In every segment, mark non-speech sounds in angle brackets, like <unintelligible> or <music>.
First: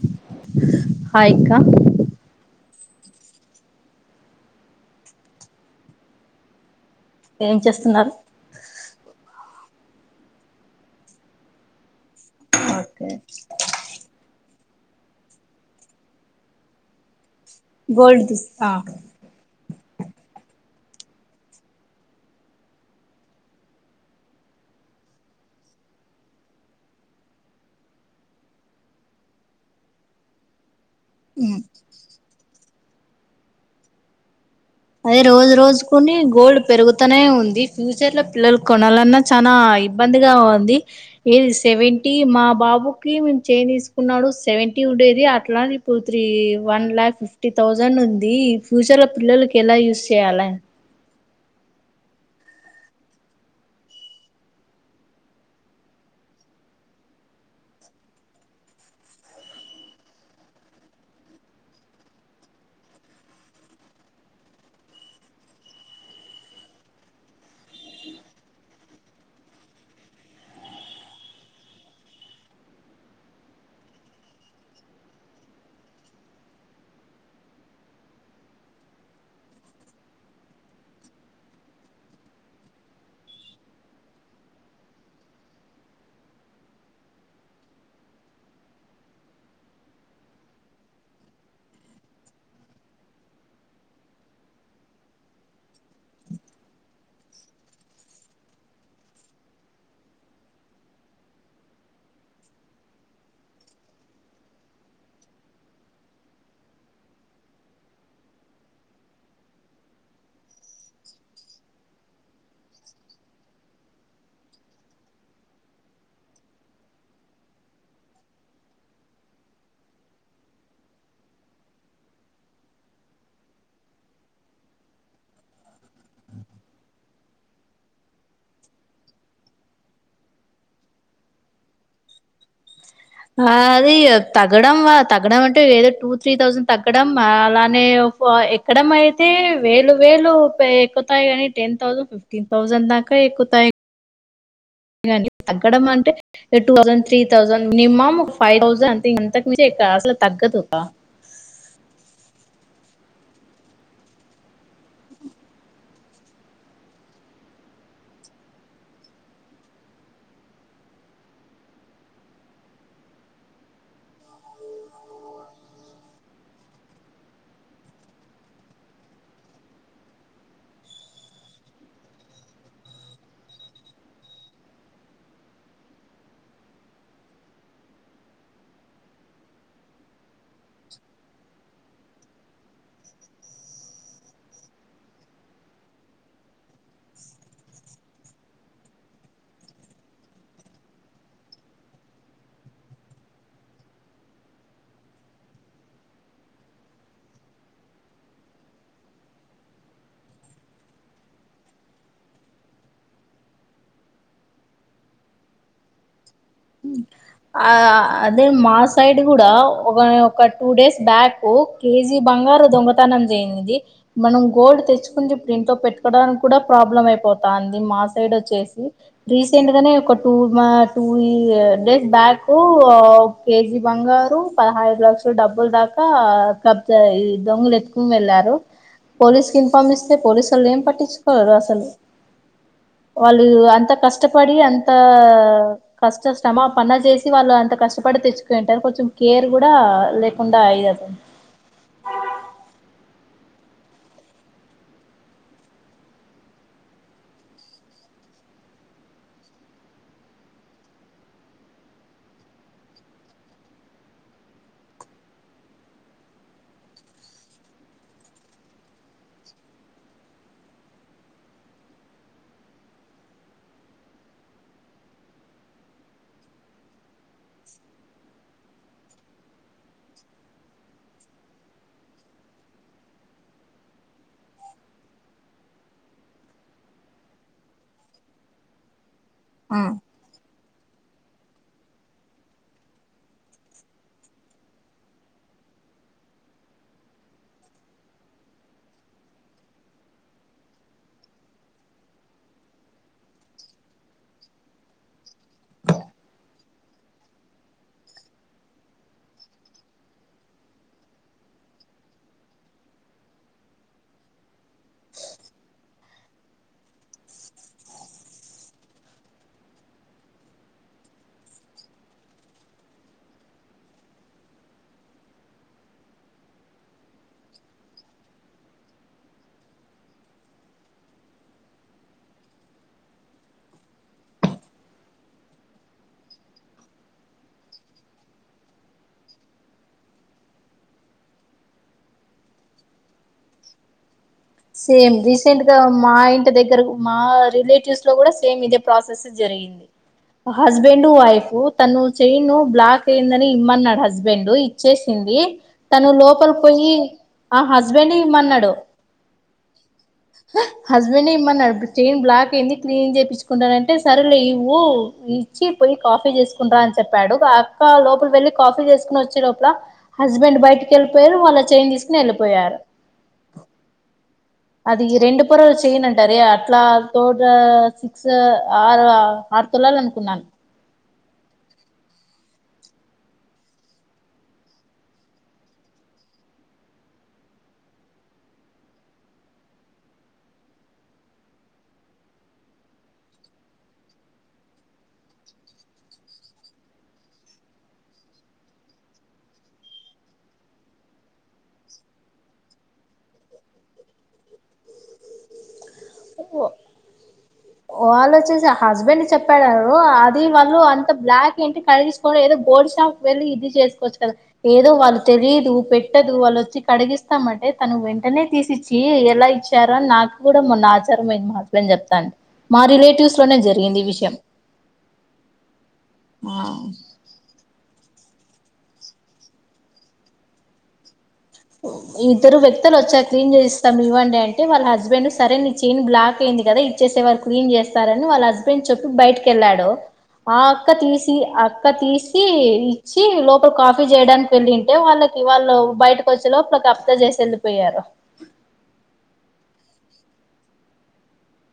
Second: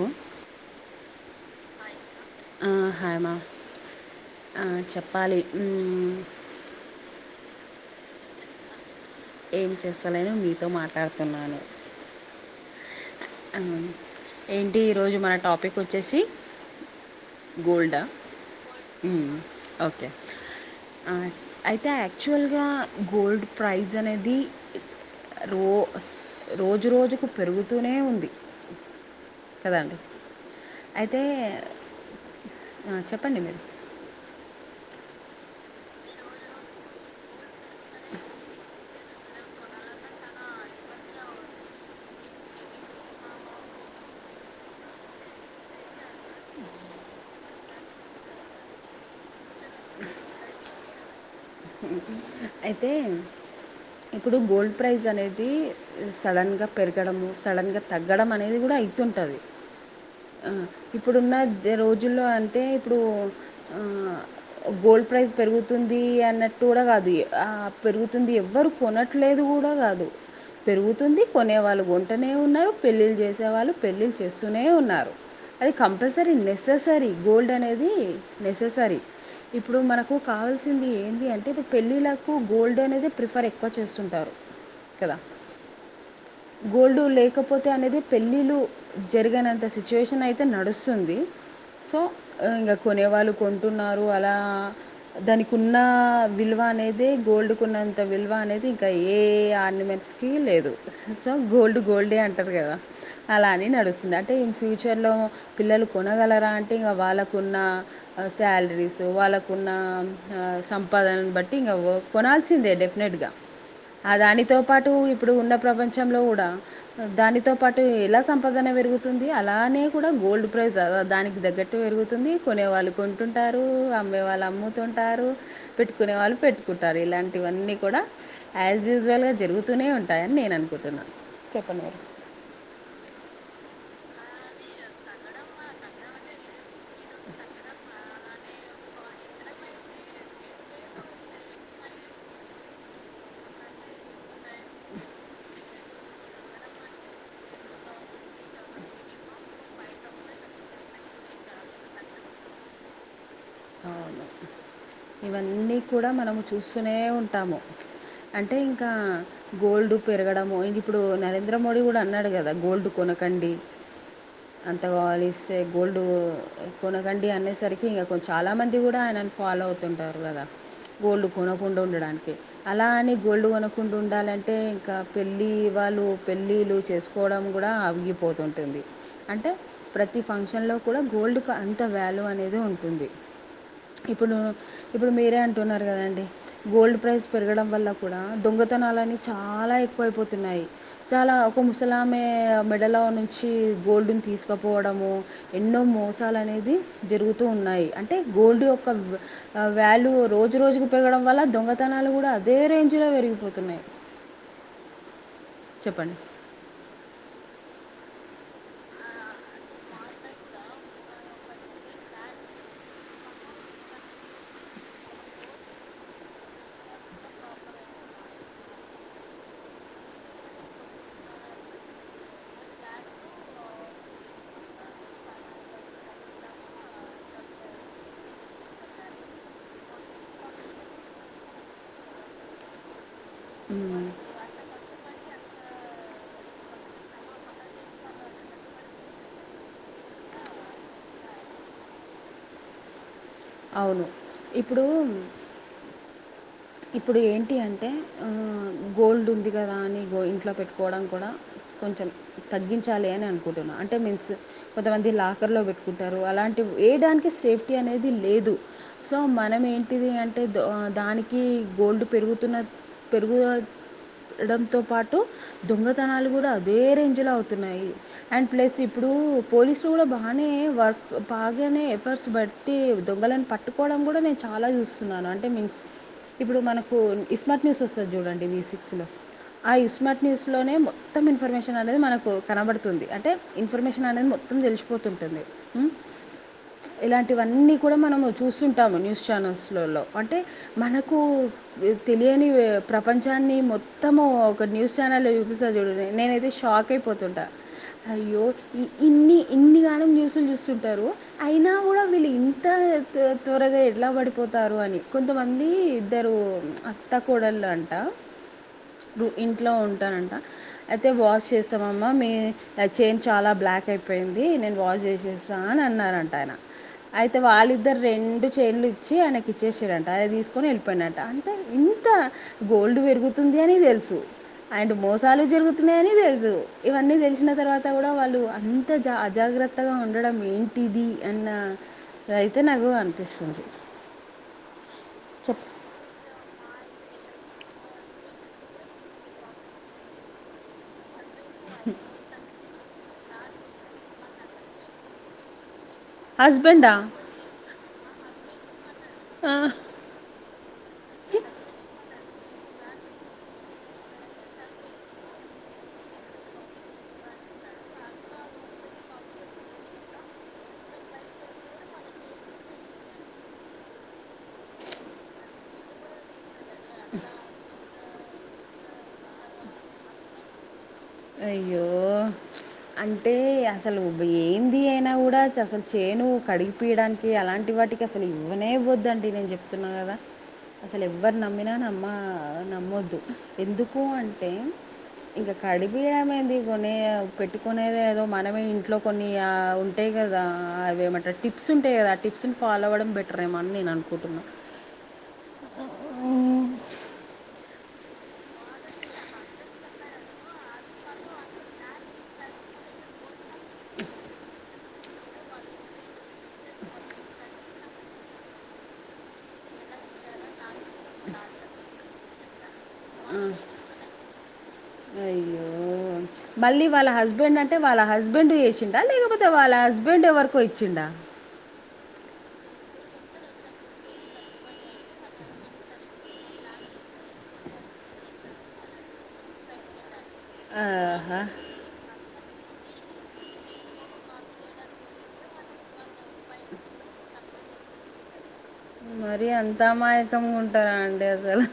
హా హాయ్ అక్క ఉమ్ హాయ్ మా ఆ చెప్పాలి హ్మ్ ఏం చేస్తున్నారు ఏం చేస్తాలేను మీతో మాట్లాడుతున్నాను ఓకే ఉమ్ ఏంటి ఈరోజు మన టాపిక్ వచ్చేసి గోల్డ గోల్డ్ తీస్ ఆ ఉమ్ ఓకే అయితే యాక్చువల్గా గోల్డ్ ప్రైజ్ అనేది రో రోజు రోజుకు పెరుగుతూనే ఉం కదా అండి అయితే ఆ చెప్పండి మీరు అదే రోజు రోజుకుని గోల్డ్ పెరుగుతూనే ఉంది ఫ్యూచర్ లో పిల్లలుకు కొనాలన్నా చనా ఇబ్బందిగా ఉంది ఏది సెవెంటీ మా బాబుకి మేము చేన్ తీసుకున్నాడు సెవెంటీ ఉండేది అట్లా two three one lakh fifty thousand ఉంది ఫ్యూచర్లో పిల్లలకి ఎలా యూస్ చేయాలం అయితే ఇప్పుడు గోల్డ్ ప్రైజ్ అనేది సడన్గా పెరగడము సడన్గా తగ్గడం అనేది కూడా అయితుంటది ఇప్పుడున్న రోజుల్లో అయితే ఇప్పుడు ఆ గోల్డ్ ప్రైజ్ పెరుగుతుంది అన్నట్టు కూడా కాదు ఆ పెరుగుతుంది ఎవ్వరు కొనట్లేదు కూడా కాదు పెరుగుతుంది కొనే వాళ్ళు కొంటూనే ఉన్నారు పెళ్లిళ్ళు చేసేవాళ్ళు పెళ్ళిళ్ళ చేస్తూనే ఉన్నారు అది కంపల్సరీ నెససరీ గోల్డ్ అనేది నెససరీ ఇప్పుడు మనకు కావాల్సింది ఏంది అంటే ఇప్పుడు పెళ్ళిలా కు గోల్డ్ అనేది ప్రిఫర్ ఎక్కువ చేస్తుంటారు కదా గోల్డు లేకపోతే అనేది పెళ్ళిళ్ళ జరిగనంత సిచ్యువేషన్ అయితే నడుస్తుంది సో ఇంకా కొనే వాళ్ళు కొంటున్నారు అలా దానికున్న విలువ అనేది అదే గోల్డ్కున్నంత విలువ అనేది ఇంకా ఏ ఆర్నమెంట్స్కి లేదు సో గోల్డ్ గోల్డే అంటారు కదా అలానే నడుస్తుంది అంటే ఈ ఫ్యూచర్లో పిల్లలు కొనగలరా అంటే ఇంకా వాళ్ళకున్న శాలరీస్ వాళ్ళకు ఉన్న సంపాదనను బట్టి అ కొనాల్సిందే డెఫినెట్ గా ఆ దానితో పాటు ఇప్పుడు ఉన్న ప్రపంచంలో కూడా దానితో పాటు ఎలా సంపాదన పెరుగుతుంది అలానే కూడా గోల్డ్ ప్రైజ్ దానికి తగ్గట్ పెరుగుతుంది కొనే వాళ్ళు కొంటుంటారు అమ్మే వాళ్ళు అమ్ముతుంటారు పెట్టుకునే వాళ్ళు పెట్టుకుంటారు ఇలాంటివన్నీ కూడా యాజ్ యూజువల్ గా జరుగుతూనే ఉంటాయని నేను అనుకుంటున్నా చెప్పండి మీరు అది తగ్గడం తగ్గడం అంటే ఏదో టూ త్రీ థౌజండ్ తగ్గడం అలానే ఎక్కడం అయితే వేలు వేలు ఎక్కుతాయి కానీ టెన్ తౌసండ్ థౌజండ్ దాకా ఎక్కుతాయి కాని తగ్గడం అంటే two thousand three thousand minimum ఒక ఫైవ్ థౌసండ్ అంతే ఇంతకు మంచి ఆసలు తగ్గదు ఒక అవును ఇవన్నీ కూడా మనము చూస్తూనే ఉంటాము అంటే ఇంకా గోల్డ్ పెరగడము అం ఇప్పుడు నరేంద్ర మోడీ కూడా అన్నాడు కదా గోల్డ్ కొనకండి అంత కావలిస్తే గోల్డ్ కొనకండి అనేసరికి ఇంకా కొంచెం చాలా మంది కూడా ఆయనను ఫాలో అవుతుంటారు కదా గోల్డ్ కొనకుండా ఉండడానికి అలా అని గోల్డ్ కొనుకుండా ఉండాలంటే ఇంకా పెళ్లి వాళ్ళు పెళ్ళిలు చేసు కోవడం కూడా ఆవగిపోతుంటుంది అంటే ప్రతి ఫంక్షన్లో కూడా గోల్డ్కు అంత వ్యాల్యూ అనేది ఉంటుంది ఇప్పుడు ఇప్పుడు మీరే అంటున్నారు కదండి గోల్డ్ ప్రైజ్ పెరగడం వల్ల కూడా దొంగతనాలు అన్నీ చాలా ఎక్కువైపోతున్నాయి చాలా ఒక ముసలామే మెడలో నుంచి గోల్డ్ని తీసుకుపోవడము ఎన్నో మోసాలు అనేది జరుగుతూ ఉన్నాయి అంటే గోల్డ్ యొక్క వ్యాల్యూ రోజు రోజుకు పెరగడం వల్ల దొంగతనాలు కూడా అదే రేంజ్ లో పెరిగిపోతున్నాయి చెప్పండి ఉ ఆ అదే మా సైడ్ కూడా ఒక ఒక టూ డేస్ బ్యాక్ కేజీ బంగారు దొంగతనం జేయింది మనం గోల్డ్ తెచ్చుకుంది ఇప్పుడు ఇంట్లో పెట్టుకోవడానికి కూడా ప్రాబ్లం అయిపోతాంది మా సైడ్ వచ్చేసి రీసెంట్ గానే ఒక టూ మా టూ ఇ డేస్ బ్యాక్ కేజీ బంగారు పదహైదు లక్షల డబ్బులు దాకా క ఇ దొంగలు ఎత్తుకొని వెళ్లారు పోలీస్కీ కన్ఫామ్ ఇస్తే పోలీసులు ఏం పట్టించుకోరు అసలు వాళ్ళు అంత ఉమ్, కష్టపడి అంత కష్ట శ్రమ ఆ పనీ చేసి వాళ్ళు అంత కష్టపడి తెచ్చుకుంటారు కొంచెం కేర్ కూడా లేకుండా అయాది అవును ఇప్పుడు ఇప్పుడు ఏంటి అంటే గోల్డ్ ఉంది కదా అని గో ఇంట్లో పెట్టుకోవడం కూడా కొంచెం తగ్గించాలి అని అనుకుంటున్నా అంటే మిన్స్ కొంతమంది లాకర్లో పెట్టుకుంటారు అలాంటి ఏ దానికి సేఫ్టీ అనేది లేదు సో మనం ఏంటిది అంటే దో దానికి ఈ గోల్డ్ పెరుగుతున్న పెరుగు పెరగడంతో పాటు దొంగతనాలు కూడా అదే రేంజ్లో అవుతున్నాయి అండ్ ప్లస్ ఇప్పుడు పోలీసులు కూడా బాగానే వర్క్ బాగానే ఎఫర్ట్స్ బట్ టి దొంగలను పట్టుకోవడం కూడా నేను చాలా చూస్తున్నాను అంటే మీన్స్ ఇప్పుడు మనకు ఇస్మార్ట్ న్యూస్ వస్తుంది చూడండి వి సిక్స్లో ఆ ఇస్మార్ట్ న్యూస్లోనే మొత్తం ఇన్ఫర్మేషన్ అనేది మనకు కనబడుతుంది అంటే ఇన్ఫర్మేషన్ అనేది మొత్తం తెలిసిపోతుంటుంది ఉ ఇలాంటివన్నీ కూడా మనము చూస్తుంటాము న్యూస్ ఛానల్స్లో అంటే మనకు కు తేలియనివి ప్రపంచాన్ని మొత్తము ఒక న్యూస్ ఛానల్ చూపిస్తారు చూడండి నేనైతే షాక్ క్కైపోతుంటా అయ్యో ఇన్ని ఇన్నిగాన న్యూస్లు చూస్తుంటారు అయినా కూడా వీళ్ళు ఇంత త త్వరగా ఎట్లా పడిపోతారు అని కొంతమంది ఇద్దరు అత్త కోడళ్ళు అంట ఇంట్లో ఉంటారంట అయితే వాష్ చేస్తామమ్మ మీ చైన్ చాలా బ్లాక్ అయిపోయింది నేను వాష్ చేసేసి రా అన్నారంట ఆయన అయితే వాళ్ళిద్దరు రెండు చైన్లు ఇచ్చి ఆయనకి ఇచ్చేసారంట ఆయన తీసుకొని వేల్ పోయిన అంట అంతే ఇంత గోల్డ్ పెరుగుతుంది అని తెలుసు అండ్ మోసాలు జరుగుతున్నాయని తెలుసు ఇవన్నీ తెలిసిన తర్వాత కూడా వాళ్ళు అంత జా అజాగ్రత్తగా ఉండడం ఏంటిది అన్న రయితే నాకు అనిపిస్తుంది సేమ్ రీసెంట్గా మా ఇంటి దగ్గర మా రిలేటివ్స్లో కూడా సేమ్ ఇదే ప్రాసెస్ జరిగింది హస్బెండ్ వైఫ్ తను చైను బ్లాక్ అయిందని ఇమ్మన్నాడు హస్బెండ్ ఇచ్చేసింది తను లోపలి పోయి హస్బెండా ఆ హస్బెండ్ ఇవ్వమన్నాడు ఆ హస్బెండ్ ఇమ్మన్నాడు చైయిన్ బ్లాక్ అయింది క్లీన్ చేపించుకుంటా అంటే సరేలే ఇవ్వు ఈ వచ్చి పోయి కాఫీ చేసుకొని రా అని చెప్పాడు ఆ అక్క లోపల వెళ్ళలి కాఫీ చేసుకుని వచ్చే లోపల హస్బెండ్ బయటికి వెళ్ళిపోయారు వాళ్ళు ఆ చైన్ తీసుకుని వెళ్ళిపోయారు అది రెండు పొరల చైన్ అంటారే అట్లా తోట సా ఆరు ఆరు తులాలు అనుకున్నా అయ్యో అంటే అసలు ఏంది అయినా కూడా అసలు చేను కడిపియడానికి అలాంటి వాటికి అసలు ఇవ్వనే ఇవ్వద్దండి నేను చెప్తున్నా కదా అసలు ఎవరు నమ్మినా నమ్మ నమ్మొద్దు ఎందుకు అంటే ఇంకా కాడి <unintelligible> వీడమేంది కొన్ని పెట్టుకునేద ఏదో మనమే ఇంట్లో కొన్ని ఉంటాయి కదా అవేమంటారు అ టిప్స్ ఉంటాయి కదా ఆ టిప్స్ ని ఫాలో అవ్వడం బెటర్ ఏమో అని నేను అనుకుంటున్నా ఏ పో <unintelligible> వాళ్ళ వచ్చేసి హస్బెండ్ చెప్పాడారు అది వాళ్ళు అంత బ్లాక్ ఏంటి కడి <unintelligible> పో ఏదో బోల్డ్ షప్ వెళ్లి ఇది చేసుకోచ్చు కదా ఏదో వాళ్ళు తెలియదు పెట్టదు వాళ్ళు వచ్చి కడిగిస్తామంటే తను వెంటనే తీసిచ్చ చి ఎలా ఇచ్చారో నాకు కూడా మొన్న <unintelligible> సరేలే మా హస్బెండ్ కి చెప్తాను మా రిలేటివ్స్ లోనే జరిగింది ఈ విషయం అయ్యో మళ్ళీ వాళ్ళ హస్బెండ్ అంటే వాళ్ళ హస్బెండ్ చేసిండా లేకపోతే వాళ్ళ హస్బెండ్ ఎవరికో ఇచ్చిండా ఇద్దరు వ్యక్తులు వచ్చారు క్లీన్ చేసిస్తాం ఇవ్వండి అంటే వాళ్ళ హస్బెండ్ సరే అనీ చైన్ బ్లాక్ అయింది కదా ఇచ్చేసేవారు క్లీన్ చేస్తారని వాళ్ళ హస్బెండ్ చెప్పి బయటకెళ్ళాడు ఆ అక్క తీసి ఆహా క్క తీసి ఇచ్చి లోపల కాఫీ చేయడానికి వెళ్ళింటే వాళ్ళకి వాళ్ళు బయట వచ్చేలోపులో కబ్జా చేసి వెళ్లిపోయారు మరి అంత అమాయకంగా ఉంటారా అండి అసలు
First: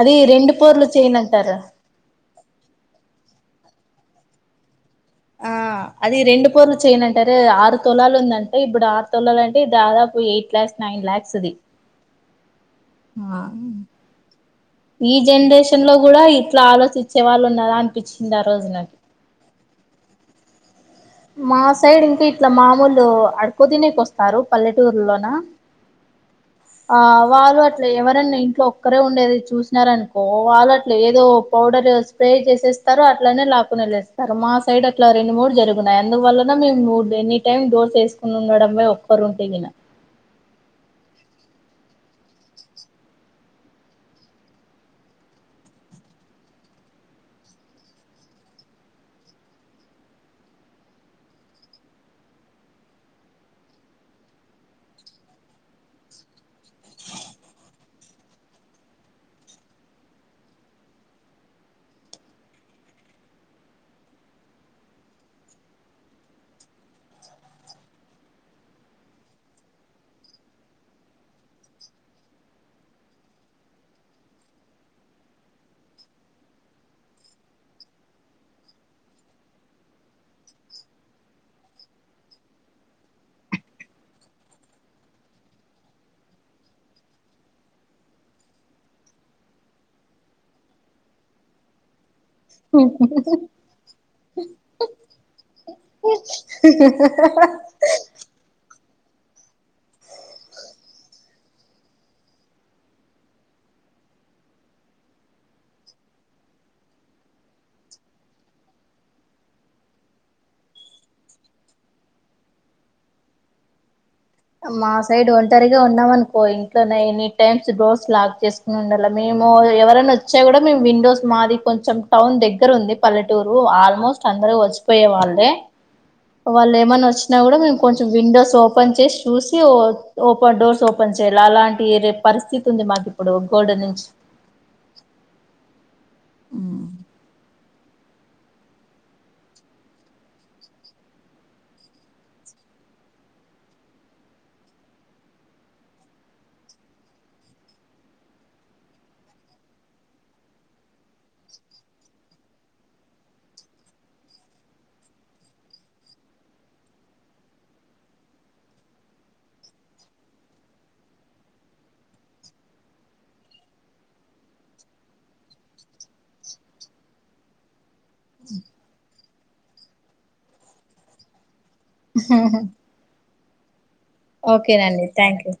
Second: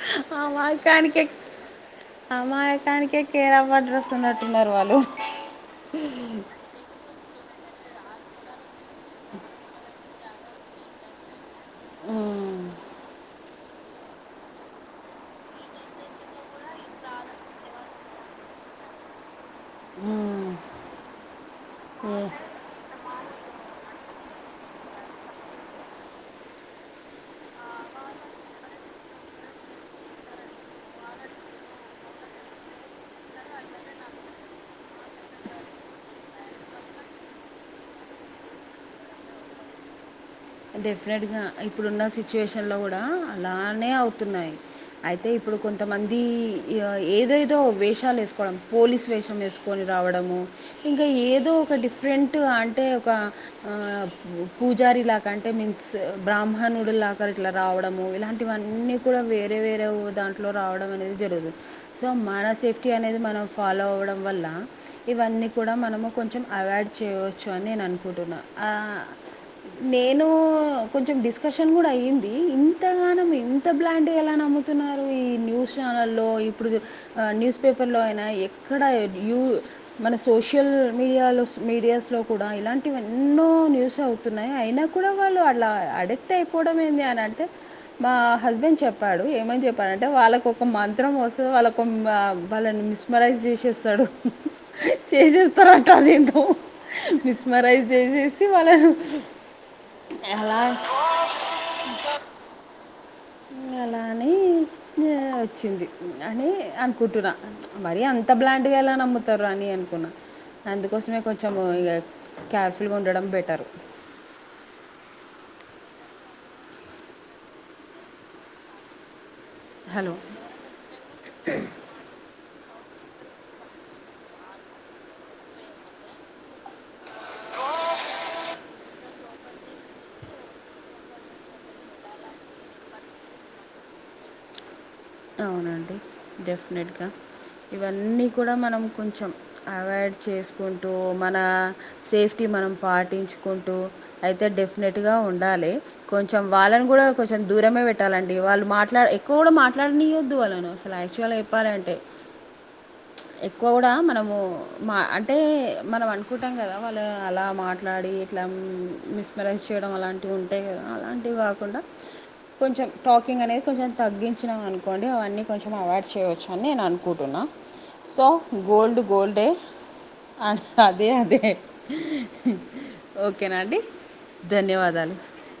అది రెండు అమా పోర్లు చైన్ కానిక అంటారు <unintelligible> అమాయకానికే కేరాఫ్ అడ్రస్ ఉన్నట్టున్నారు వాళ్ళు ఆ అది రెండు పొర్లు చైన్ అంటే అరె ఆరు తొలాలు ఉంద అంటే ఇప్పుడు ఆరు తులాల అంటే దాదాపు ఎయిట్ ల్యాక్స్ నైన్ లాక్స్ అది ఉమ్, ఆ ఈ జనరేషన్ లో కూడా ఇట్లా ఆలోచించే వాళ్ళు ఉన్నరా అనిపించింది ఆ రోజు నాకు ఉమ్, మా సైడ్ ఏ ఇంకా ఇట్లా మామూలు అడుక్కుతినెక్ వస్తారు పల్లెటూరుల్లోన ఆ వాళ్ళు అట్ల ఎవరన్నా ఇంట్లో ఒక్కరే ఉండేది చూసినారనుకో వాళ్ళు అట్ల ఏదోఒక పౌడర్ స్ప్రే చేసేస్తారు అట్లనే లాకునళ్లేేస్తారు మా సైడ్ అట్లా రెండు మూడు జరు నయి అందువలన మేము ఎనీ టైమ్ డోర్స్ ఏసుకుని ఉండడమే ఒక్కరు ఉంటేగిన డెఫినెట్గా ఇప్పుడున్న సిచ్యుయేషన్ లో కూడా అలానే అవుతున్నాయి అయితే ఇప్పుడు కొంతమంది ఇఅ ఏదోదో వేషాలు వేసుకోవడం పోలీస్ వేషం వేసుకో కొని రావడము ఇంకా ఏదో ఒక డిఫరెంట్ అంటే ఒక ఆ పూజారి లా కంటే మీన్స్ బ్రాహ్మణుడులాగా ఇట్లా రావడము ఇలాంటివన్నీ కూడా వేరే వేరే దాంట్ ట్లో రావడం అనేది జరిగింది సో మన సేఫ్టీ అనేది మనం ఫాలో అవ్వడం వల్ల ఇవన్నీ కూడా మనము కొంచెం అవాయిడ్ చేయవచ్చు అని నేను అనుకుంటున్నా ఆ నేను కొంచెం డిస్కషన్ కూడా అయ్యింది ఇంతగానం ఇంత బ్లాండ్గా ఎలా నమ్ చెప్తున్నారు ఈ న్యూస్ ఛానల్లో ఇప్పుడు ఆ న్యూస్ పేపర్ లో అయిన ఎక్కడ యూ మన సోషల్ మీడియాలోస్ మీడియాస్ లో కూడా ఇలాంటివి ఎన్నో న్యూస్ అవుతున్నాయి అయినా కూడా వాళ్ళు అట్లా అడిక్ట్ అయిపోవడం ఏంది అని అంటే మా హస్బెండ్ చెప్పాడు ఏమని చెప్పాడంటే వాళ్ళకొక మంత్రం వస్తది వాళ్ళకో వాళ్ళని మిస్మరైజ్ చేసేస్తాడు చేసేస్తారంటదేదో మిస్మరైజ్ చేసేసి వాళ్ళను అలా ఇంగ అలా అని వచ్చింది అని అనుకుంటున్నా మరి అంత బ్లాండ్ గా ఎలా నమ్ముతారు అని అనుకున్నా అందుకోసమే కొంచెం ఇక కేర్ఫుల్గా ఉండడం బెటరు మా సైడ్ ఒంటరిగా ఉన్నామనుకో ఇంట్లోనే ఎనీ టైమ్స్ డోర్స్ లాక్ చేసు ఉండాల మేము ఎవరైనా హలో వచ్ తే కూడా మేము విండోస్ మాది కొంచెం టౌన్ దగ్గరుంది పల్లెటూరు. ఆల్మోస్ట్ అందరూ వచ్చిపోయే వాళ్ళే వాల్లేమైన్నా వచ్చినా కూడా మేము కొంచెం విండోస్ ఓపెన్ చేసి చూసి ఓ ఓపన్ డోర్స్ ఓప్ పని చేల లాంటి పరిస్థితి ఉంది మాకిప్పుడు గోడ నుంచి అవునండి డెఫినెట్గా ఇవన్నీ కూడా మనం కొంచెం అవాయిడ్ చేసుకుంటూ మన సేఫ్టీ మనం పాటించుకుంటూ అయితే డెఫినెట్ గా ఉండాలి కొంచెం వాళ్ళని కూడా కొంచెం దూరమే పెట్టాలండి వాళ్ళు మాట్లాడ ఎక్కువ కూడా మాట్ అట్లా అన్నియ్యొద్దు వాళ్ళనసలు యాక్చువల్ గా చెప్పాలంటే ఎక్కువ కూడా మనము మా అంటే మనం అనుకుంటాం కదా వాళ్ళు అలా మాట్లాడి ఇట్లా మిస్మెరైజ్ చేయడం అలాంటివుంటాయి కదా అలాంటివి కాకుండా కొంచెం టాకింగ్ అనేది కొంచెం తగ్గిం వచ్చినాం అనుకోండి అవన్నీ కొంచెం అవాయిడ్ చేయవచ్చని నేననుకుటున్నా సో గోల్డ్ గోల్డే అది అదే అదే ఓకేనా అండి ఓకేనండి ధన్యవాదాలు థ్యాంక్ యూ